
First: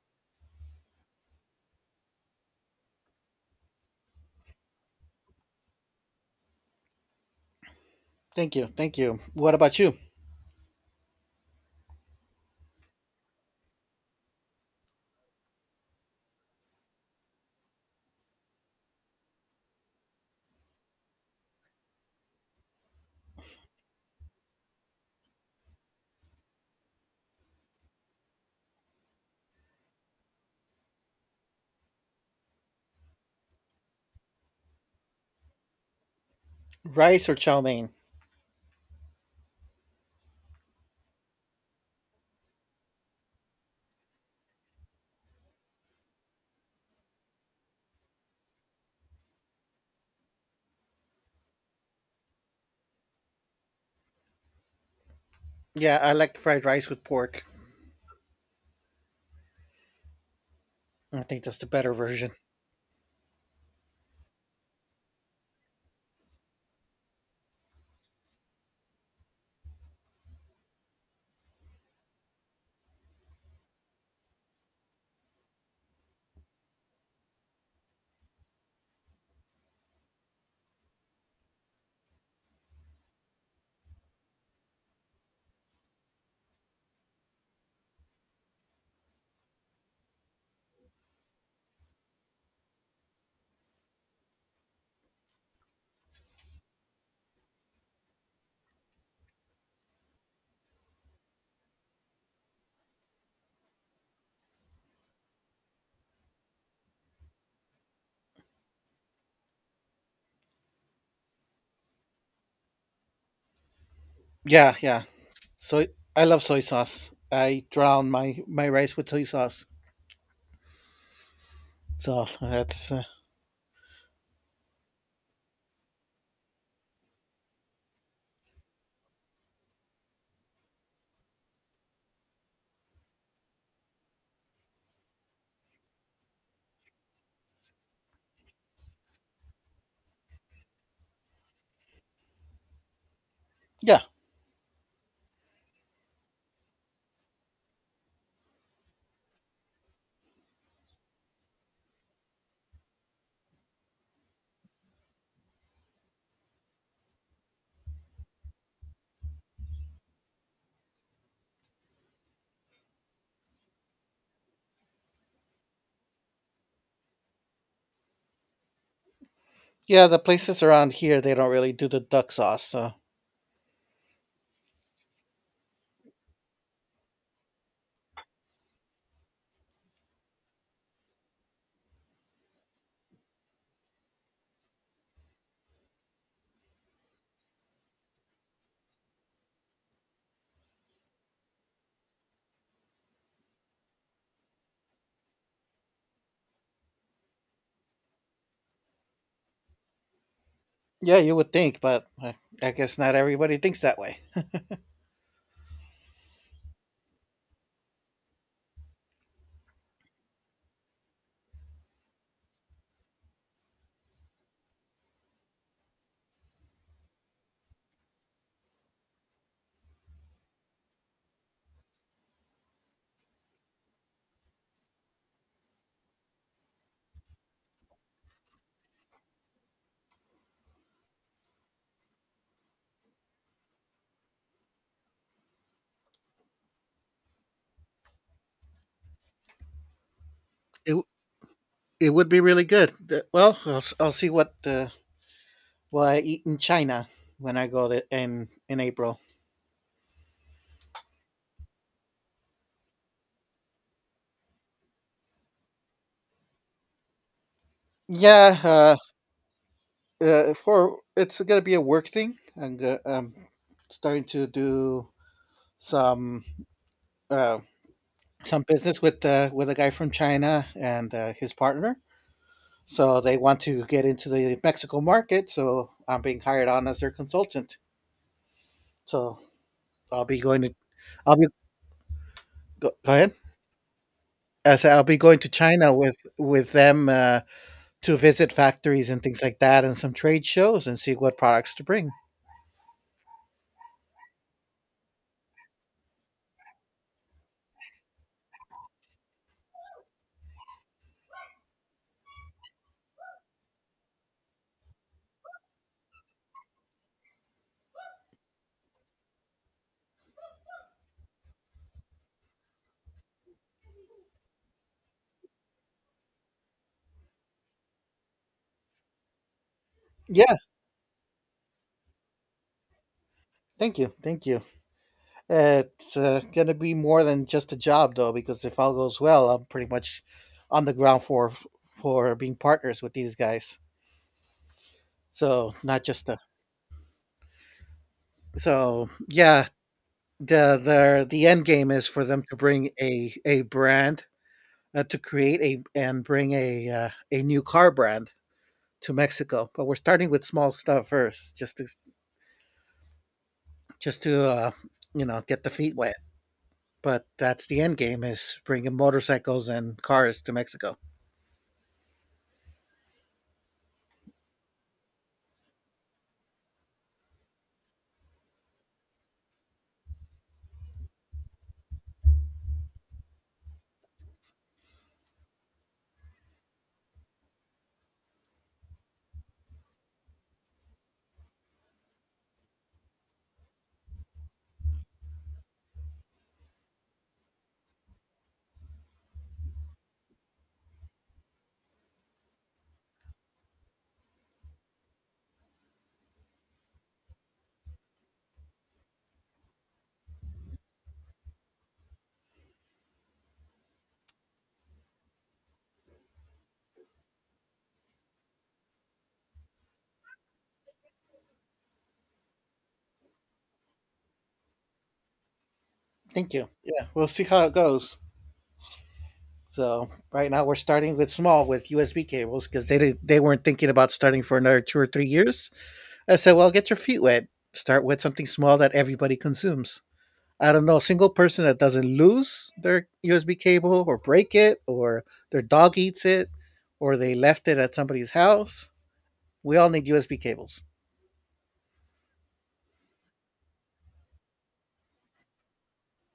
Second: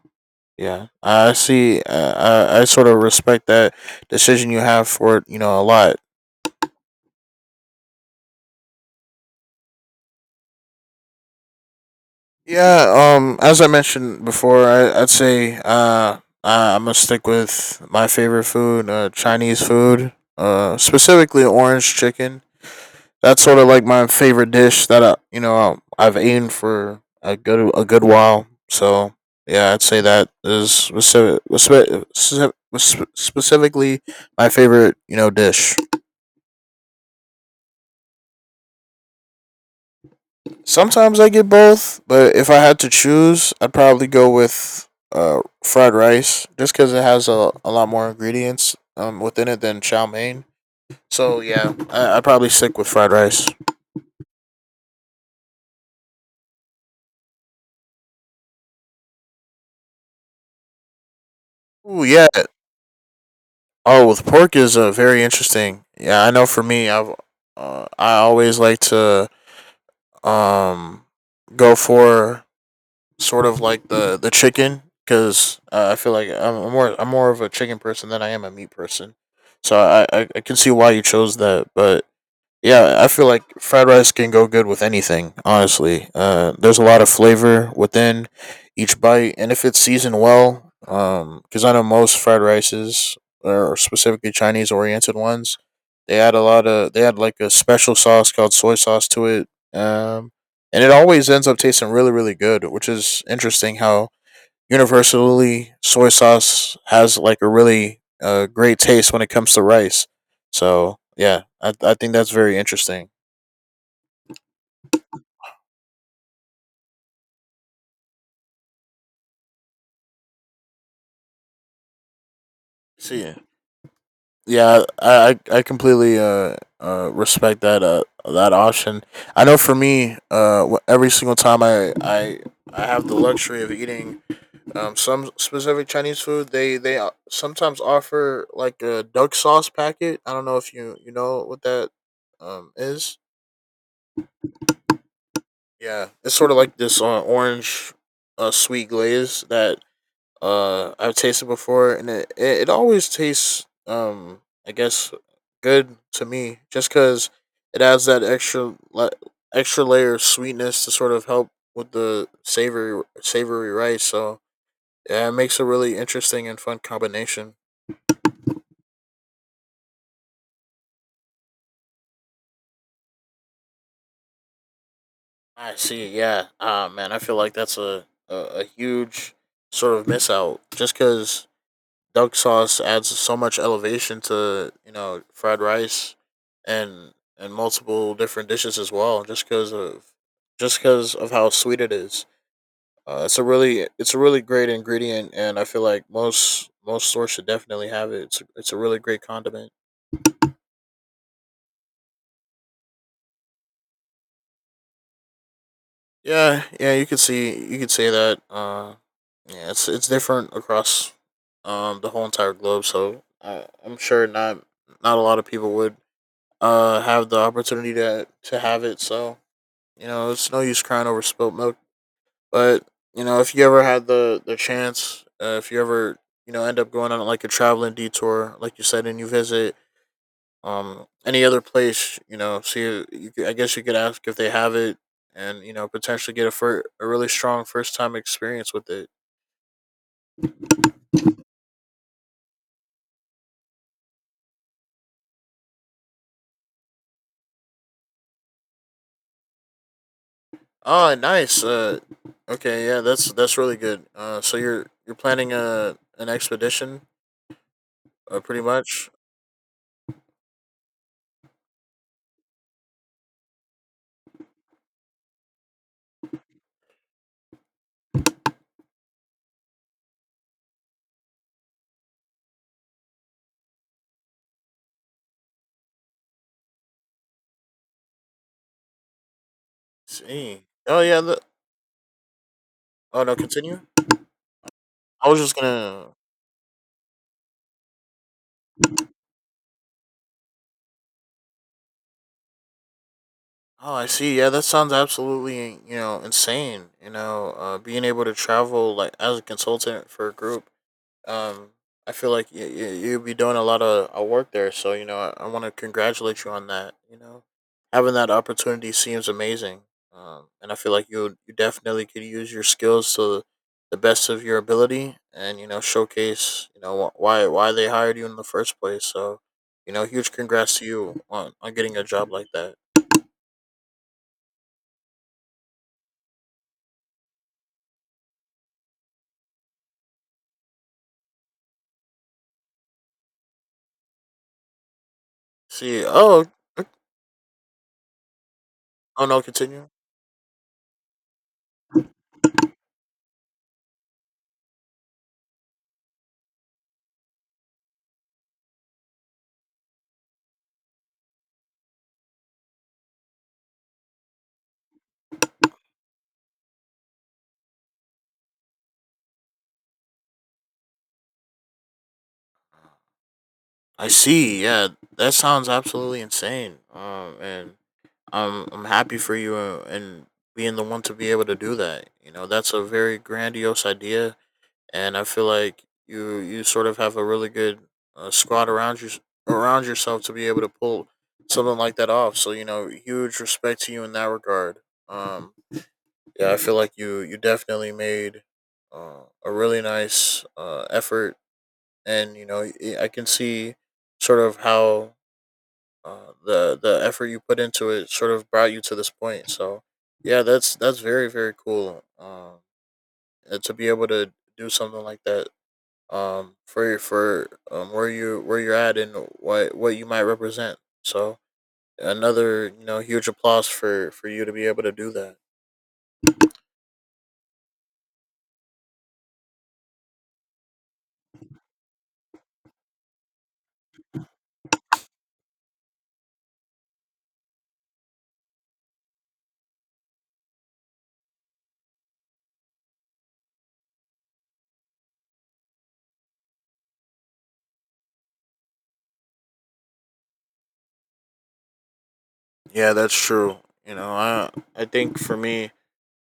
S2: yeah, I see. I sort of respect that decision you have for it. You know, a lot.
S1: Thank you. Thank you. What about you?
S2: Yeah, as I mentioned before, I'd say I'm gonna stick with my favorite food, Chinese food, specifically orange chicken. That's sort of like my favorite dish that I've eaten for a good while. So yeah, I'd say that is specific, specifically my favorite, you know, dish.
S1: Rice or chow mein?
S2: Sometimes I get both, but if I had to choose, I'd probably go with fried rice just because it has a lot more ingredients within it than chow mein. So, yeah, I'd probably stick with fried rice.
S1: Yeah, I like fried rice with pork. I think that's the better
S2: Ooh, yeah.
S1: version.
S2: Oh, with pork is very interesting. Yeah, I know for me, I always like to um, go for sort of like the chicken because I feel like I'm more of a chicken person than I am a meat person. So I can see why you chose that, but yeah, I feel like fried rice can go good with anything, honestly. There's a lot of flavor within each bite, and if it's seasoned well, because I know most fried rices, or specifically Chinese oriented ones, they add like a special sauce called soy sauce to it. Um, and it always ends up tasting really, really good, which is interesting how universally, soy sauce has like a really great taste when it comes to rice. So yeah, I think that's very interesting.
S1: Yeah, yeah. So I love soy sauce. I drown my rice with soy sauce. So that's
S2: See, ya. Yeah, I completely respect that that option. I know for me, every single time I have the luxury of eating some specific Chinese food, they sometimes offer like a duck sauce packet. I don't know if you you know what that is.
S1: yeah,
S2: Yeah, it's sort of like this orange sweet glaze that I've tasted before, and it always tastes, I guess, good to me just because it adds that extra layer of sweetness to sort of help with the savory rice. So yeah, it makes a really interesting and fun combination.
S1: yeah. The places around here they don't really do the duck sauce. So
S2: I see. Yeah. Ah, man, I feel like that's a huge sort of miss out just because duck sauce adds so much elevation to you know fried rice and and multiple different dishes as well just because of how sweet it is. It's a really great ingredient, and I feel like most stores should definitely have it. It's it's a really great condiment.
S1: yeah, you would think, but I guess not everybody thinks that way.
S2: Yeah you could see, you could say that. Yeah, it's different across the whole entire globe. So I'm sure not a lot of people would have the opportunity to have it. So you know, it's no use crying over spilt milk. But you know, if you ever had the chance, if you ever you know end up going on like a traveling detour, like you said, and you visit any other place, you know, I guess you could ask if they have it, and you know, potentially get a a really strong first time experience with it.
S1: It w- it would be really good. Well, I'll see what I eat in China when I go to, in April.
S2: Oh, nice. Okay, yeah, that's really good. So you're planning a an expedition,
S1: Yeah,
S2: pretty much.
S1: for it's gonna be a work thing. Um, starting to do some uh, some business with a guy from China and his partner. So they want to get into the Mexico market. So I'm being hired on as their consultant. So I'll be
S2: See.
S1: going to
S2: Oh yeah.
S1: I'll
S2: The,
S1: go
S2: oh
S1: ahead.
S2: no. Continue.
S1: As I'll be
S2: I
S1: going
S2: was
S1: to
S2: just
S1: China
S2: gonna.
S1: with them to visit factories and things like that, and some trade shows and see what products to bring.
S2: Oh, I see. Yeah, that sounds absolutely you know insane. You know, being able to travel like as a consultant for a group. Um, I feel like you'll be doing a lot of work there. So, you know, I want to congratulate you on that. You know, having that opportunity seems amazing. And I feel like you definitely could use your skills to the best of your ability and, you know, showcase, you know, why they hired you in the first place. So, you know, huge
S1: Yeah,
S2: congrats to you on getting a job like that.
S1: thank you. It's gonna be more than just a job though, because if all goes well, I'm pretty much on the ground for being partners with these guys. So not
S2: See,
S1: just a
S2: oh,
S1: so
S2: oh no,
S1: yeah,
S2: continue.
S1: the end game is for them to bring a brand to create a and bring a new car brand to Mexico. But we're starting with small stuff first, just to just to uh, you know get the feet wet. But that's the end game is bringing motorcycles and cars to Mexico.
S2: I see. Yeah, that sounds absolutely insane. And I'm happy for you and being the one to be able to do that. You know, that's a very grandiose idea, and I feel like you sort of have a really good squad around yourself to be able to pull something like that off. So you know, huge respect to you in that regard. Um, yeah, I feel like you definitely made a really nice effort, and you know, I can see sort of how the effort you put into it sort of brought you to this point. So yeah, that's very very cool. And to be able to do something like that, for where you where you're at and what you might represent. So another you know huge applause for you to be able to do that.
S1: Thank you. Yeah, we'll see how it goes. So right now we're starting with small with USB cables because they weren't thinking about starting for another two or three years. I said, well, get your feet wet. Start with something small that everybody consumes. I don't know, a single person that doesn't lose their USB cable or break it or their dog eats it or they left it at somebody's house. We all need USB cables.
S2: Yeah, that's true. You know, I think for me,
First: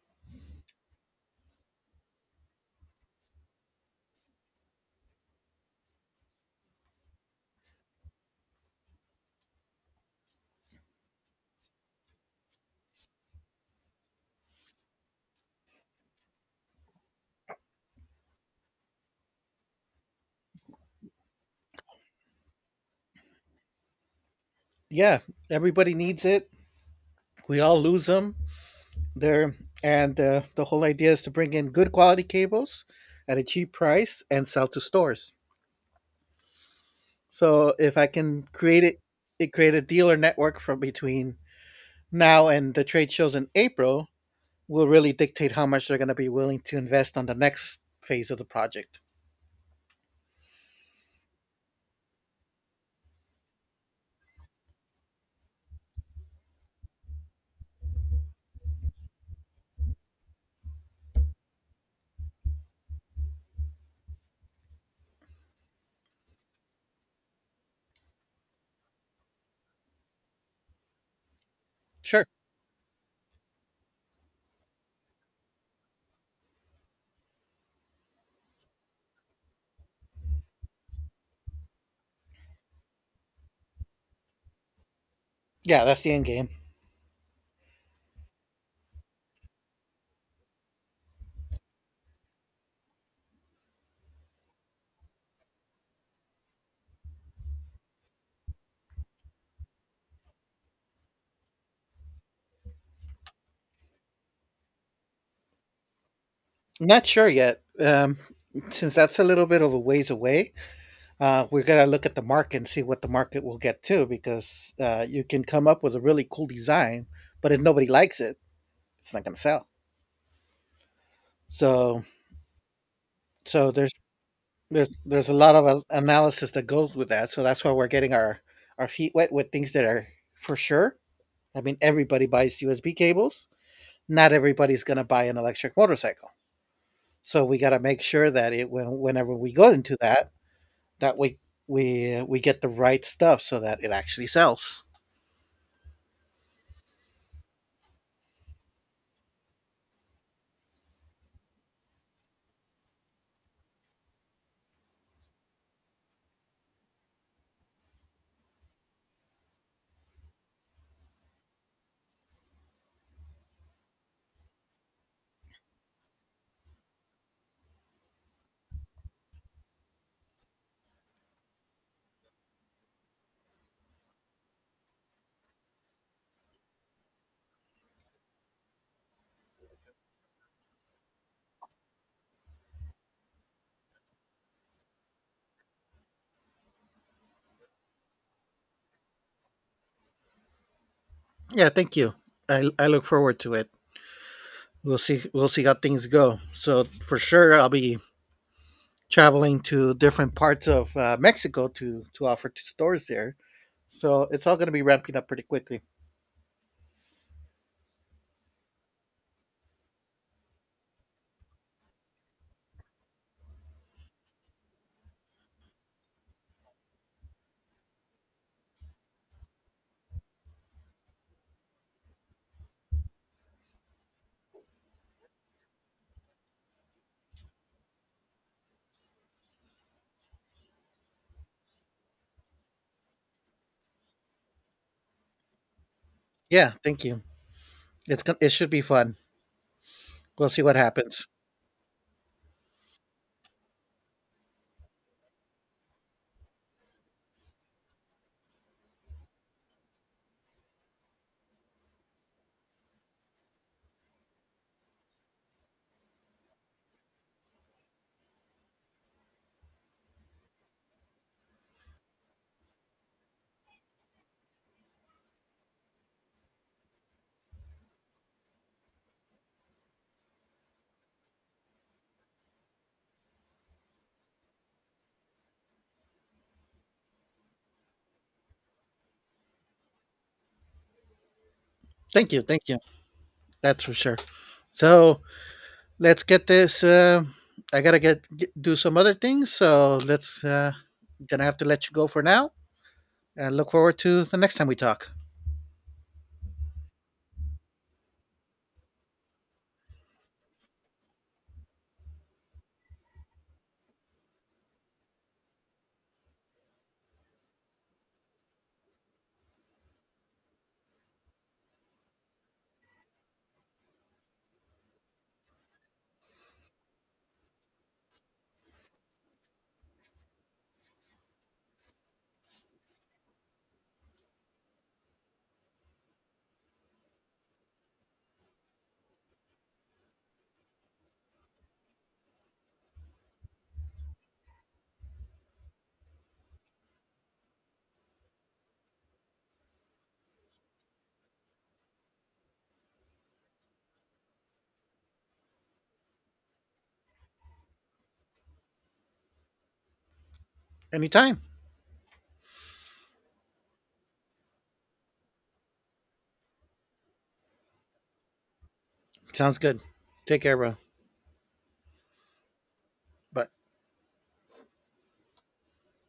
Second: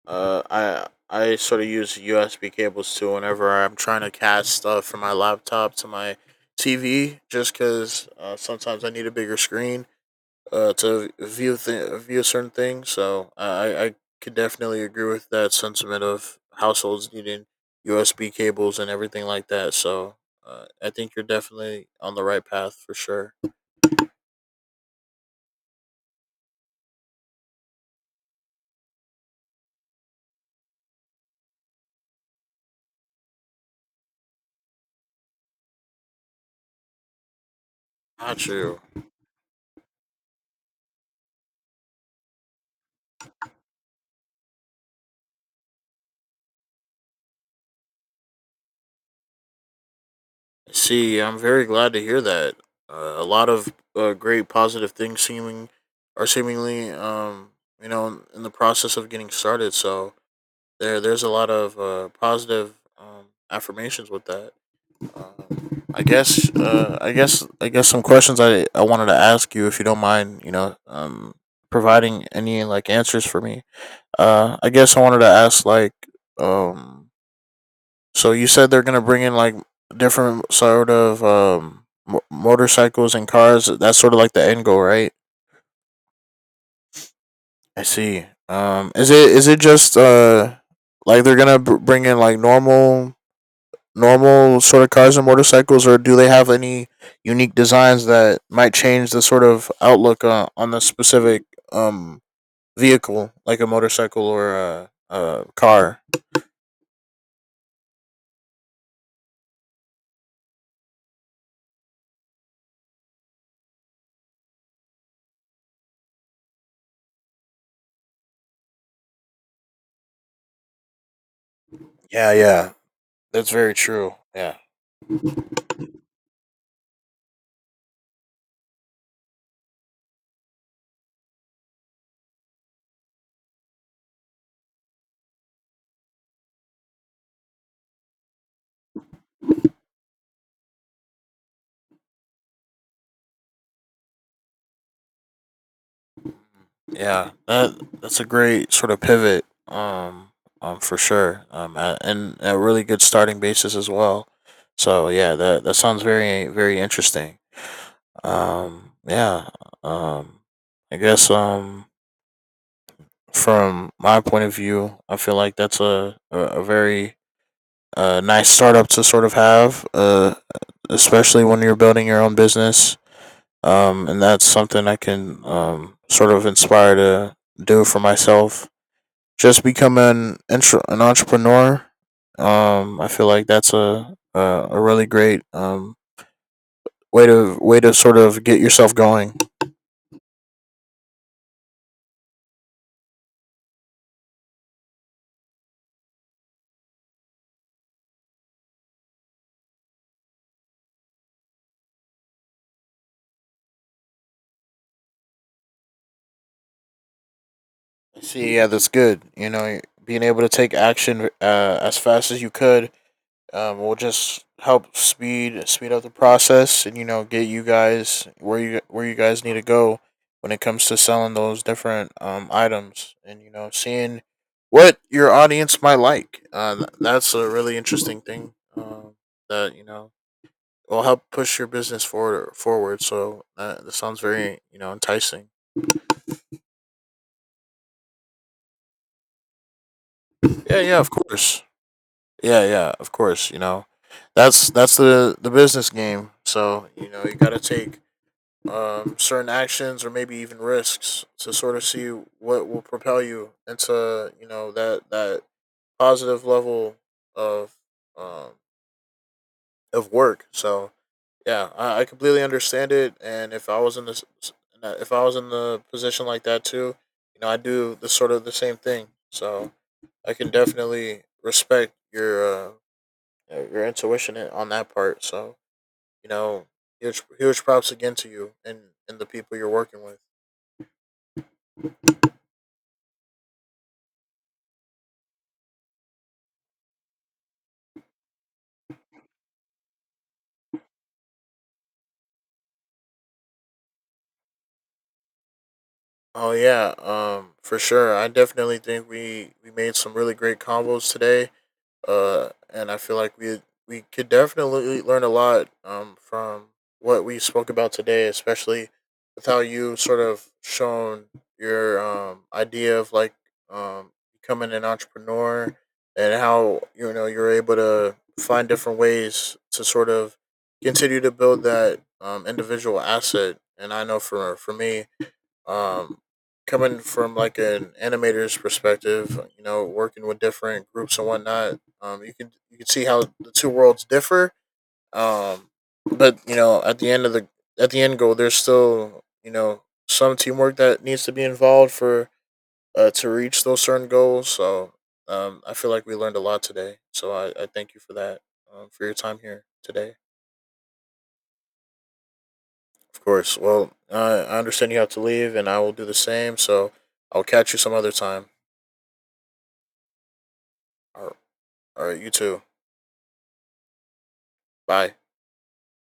S2: I sort of use USB cables too whenever I'm trying to cast stuff from my laptop to my TV, just because sometimes I need a bigger screen to view certain things. So I could definitely agree with that sentiment of households needing USB cables and everything like that. So I think you're definitely on the right path for sure.
S1: Yeah, everybody needs it. We all lose them. They're, and the whole idea is to bring in good quality cables at a cheap price and sell to stores. So if I can
S2: Got you.
S1: create it, create a dealer network from between now and the trade shows in April, will really dictate how much they're going to be willing to invest on the next phase of the project.
S2: See, I'm very glad to hear that. A lot of great positive things seeming are seemingly, you know, in the process of getting started. So there's a lot of positive affirmations with that. I guess some questions I wanted to ask you, if you don't mind, you know, providing
S1: Sure.
S2: any like answers for me. I guess I wanted to ask like, um, so you said they're gonna bring in like different sort of motorcycles and cars. That's sort of like the end goal, right?
S1: Yeah, that's the end game.
S2: I see. Is it just like they're gonna bring in like normal sort of cars and motorcycles, or do they have any unique designs that might change the sort of outlook on the specific um vehicle, like a motorcycle or a car?
S1: Not sure yet. Since that's a little bit of a ways away, we're going to look at the market and see what the market will get to because you can come up with a really cool design, but if nobody likes it, it's not going to sell. So,
S2: Yeah, that's
S1: so
S2: very
S1: there's
S2: true. Yeah.
S1: there's there's a lot of analysis that goes with that. So that's why we're getting our feet wet with things that are for sure. I mean, everybody buys USB cables, not everybody's going to buy an electric motorcycle. So we got to make sure that it whenever we go into that, that we we get the right stuff so that it actually sells.
S2: Yeah, that that's a great sort of pivot. For sure. And a really good starting basis as well. So yeah, that that sounds very very interesting. Um, yeah. Um, I guess from my point of view, I feel like that's a very nice startup to sort of have. Especially when you're building your own business. And that's something I can sort of inspire to do for myself, just become an entrepreneur. I feel like that's a really great way to sort of get yourself going.
S1: Yeah, thank you. I look forward to it. We'll see how things go. So for sure, I'll be traveling to different parts of Mexico to offer to stores there. So it's all going to be ramping up pretty quickly.
S2: See, yeah, that's good. You know, being able to take action as fast as you could. Will just help speed up the process, and you know, get you guys where you guys need to go when it comes to selling those different items, and you know, seeing what your audience might like. That's a really interesting thing that you know will help push your business forward. Forward, so that sounds very you know enticing.
S1: Yeah, thank you. It's it should be fun. We'll see what
S2: Yeah, yeah, of
S1: happens.
S2: course. Yeah, yeah, of course. You know, that's the business game. So you know, you got to take certain actions or maybe even risks to sort of see what will propel you into you know that positive level of um, of work. So yeah, I completely understand it. And if I was in this, if I was in the position like that too, you know, I do the sort of the same thing. So I can definitely respect your intuition on that part. So you know, huge huge props again to you and the people you're working with.
S1: Thank you. That's for sure. So let's get this. I gotta get do some other things, so let's. Gonna have to let you go for now, and look forward to the next time we talk.
S2: Oh yeah, for sure. I definitely think we made some really great combos today. And I feel like we could definitely learn a lot from what we spoke about today, especially with how you sort of shown your idea of like um becoming an entrepreneur, and how you know you're able to find different ways to sort of continue to build that individual asset. And I know for me um, coming from like an animator's perspective, you know, working with different groups and whatnot, you can see how the two worlds differ. Um, but you know, at the end of the at the end goal, there's still you know some teamwork that needs to be involved for to reach those certain goals. So I feel like we learned a lot today. So I thank you for that for your time here today.
S1: Anytime.
S2: Of course. Well, I understand you have to leave, and I will do the same. So I'll catch you some other time.
S1: Sounds good. Take care, bro.
S2: All right. All right, you too.
S1: Bye.
S2: Bye.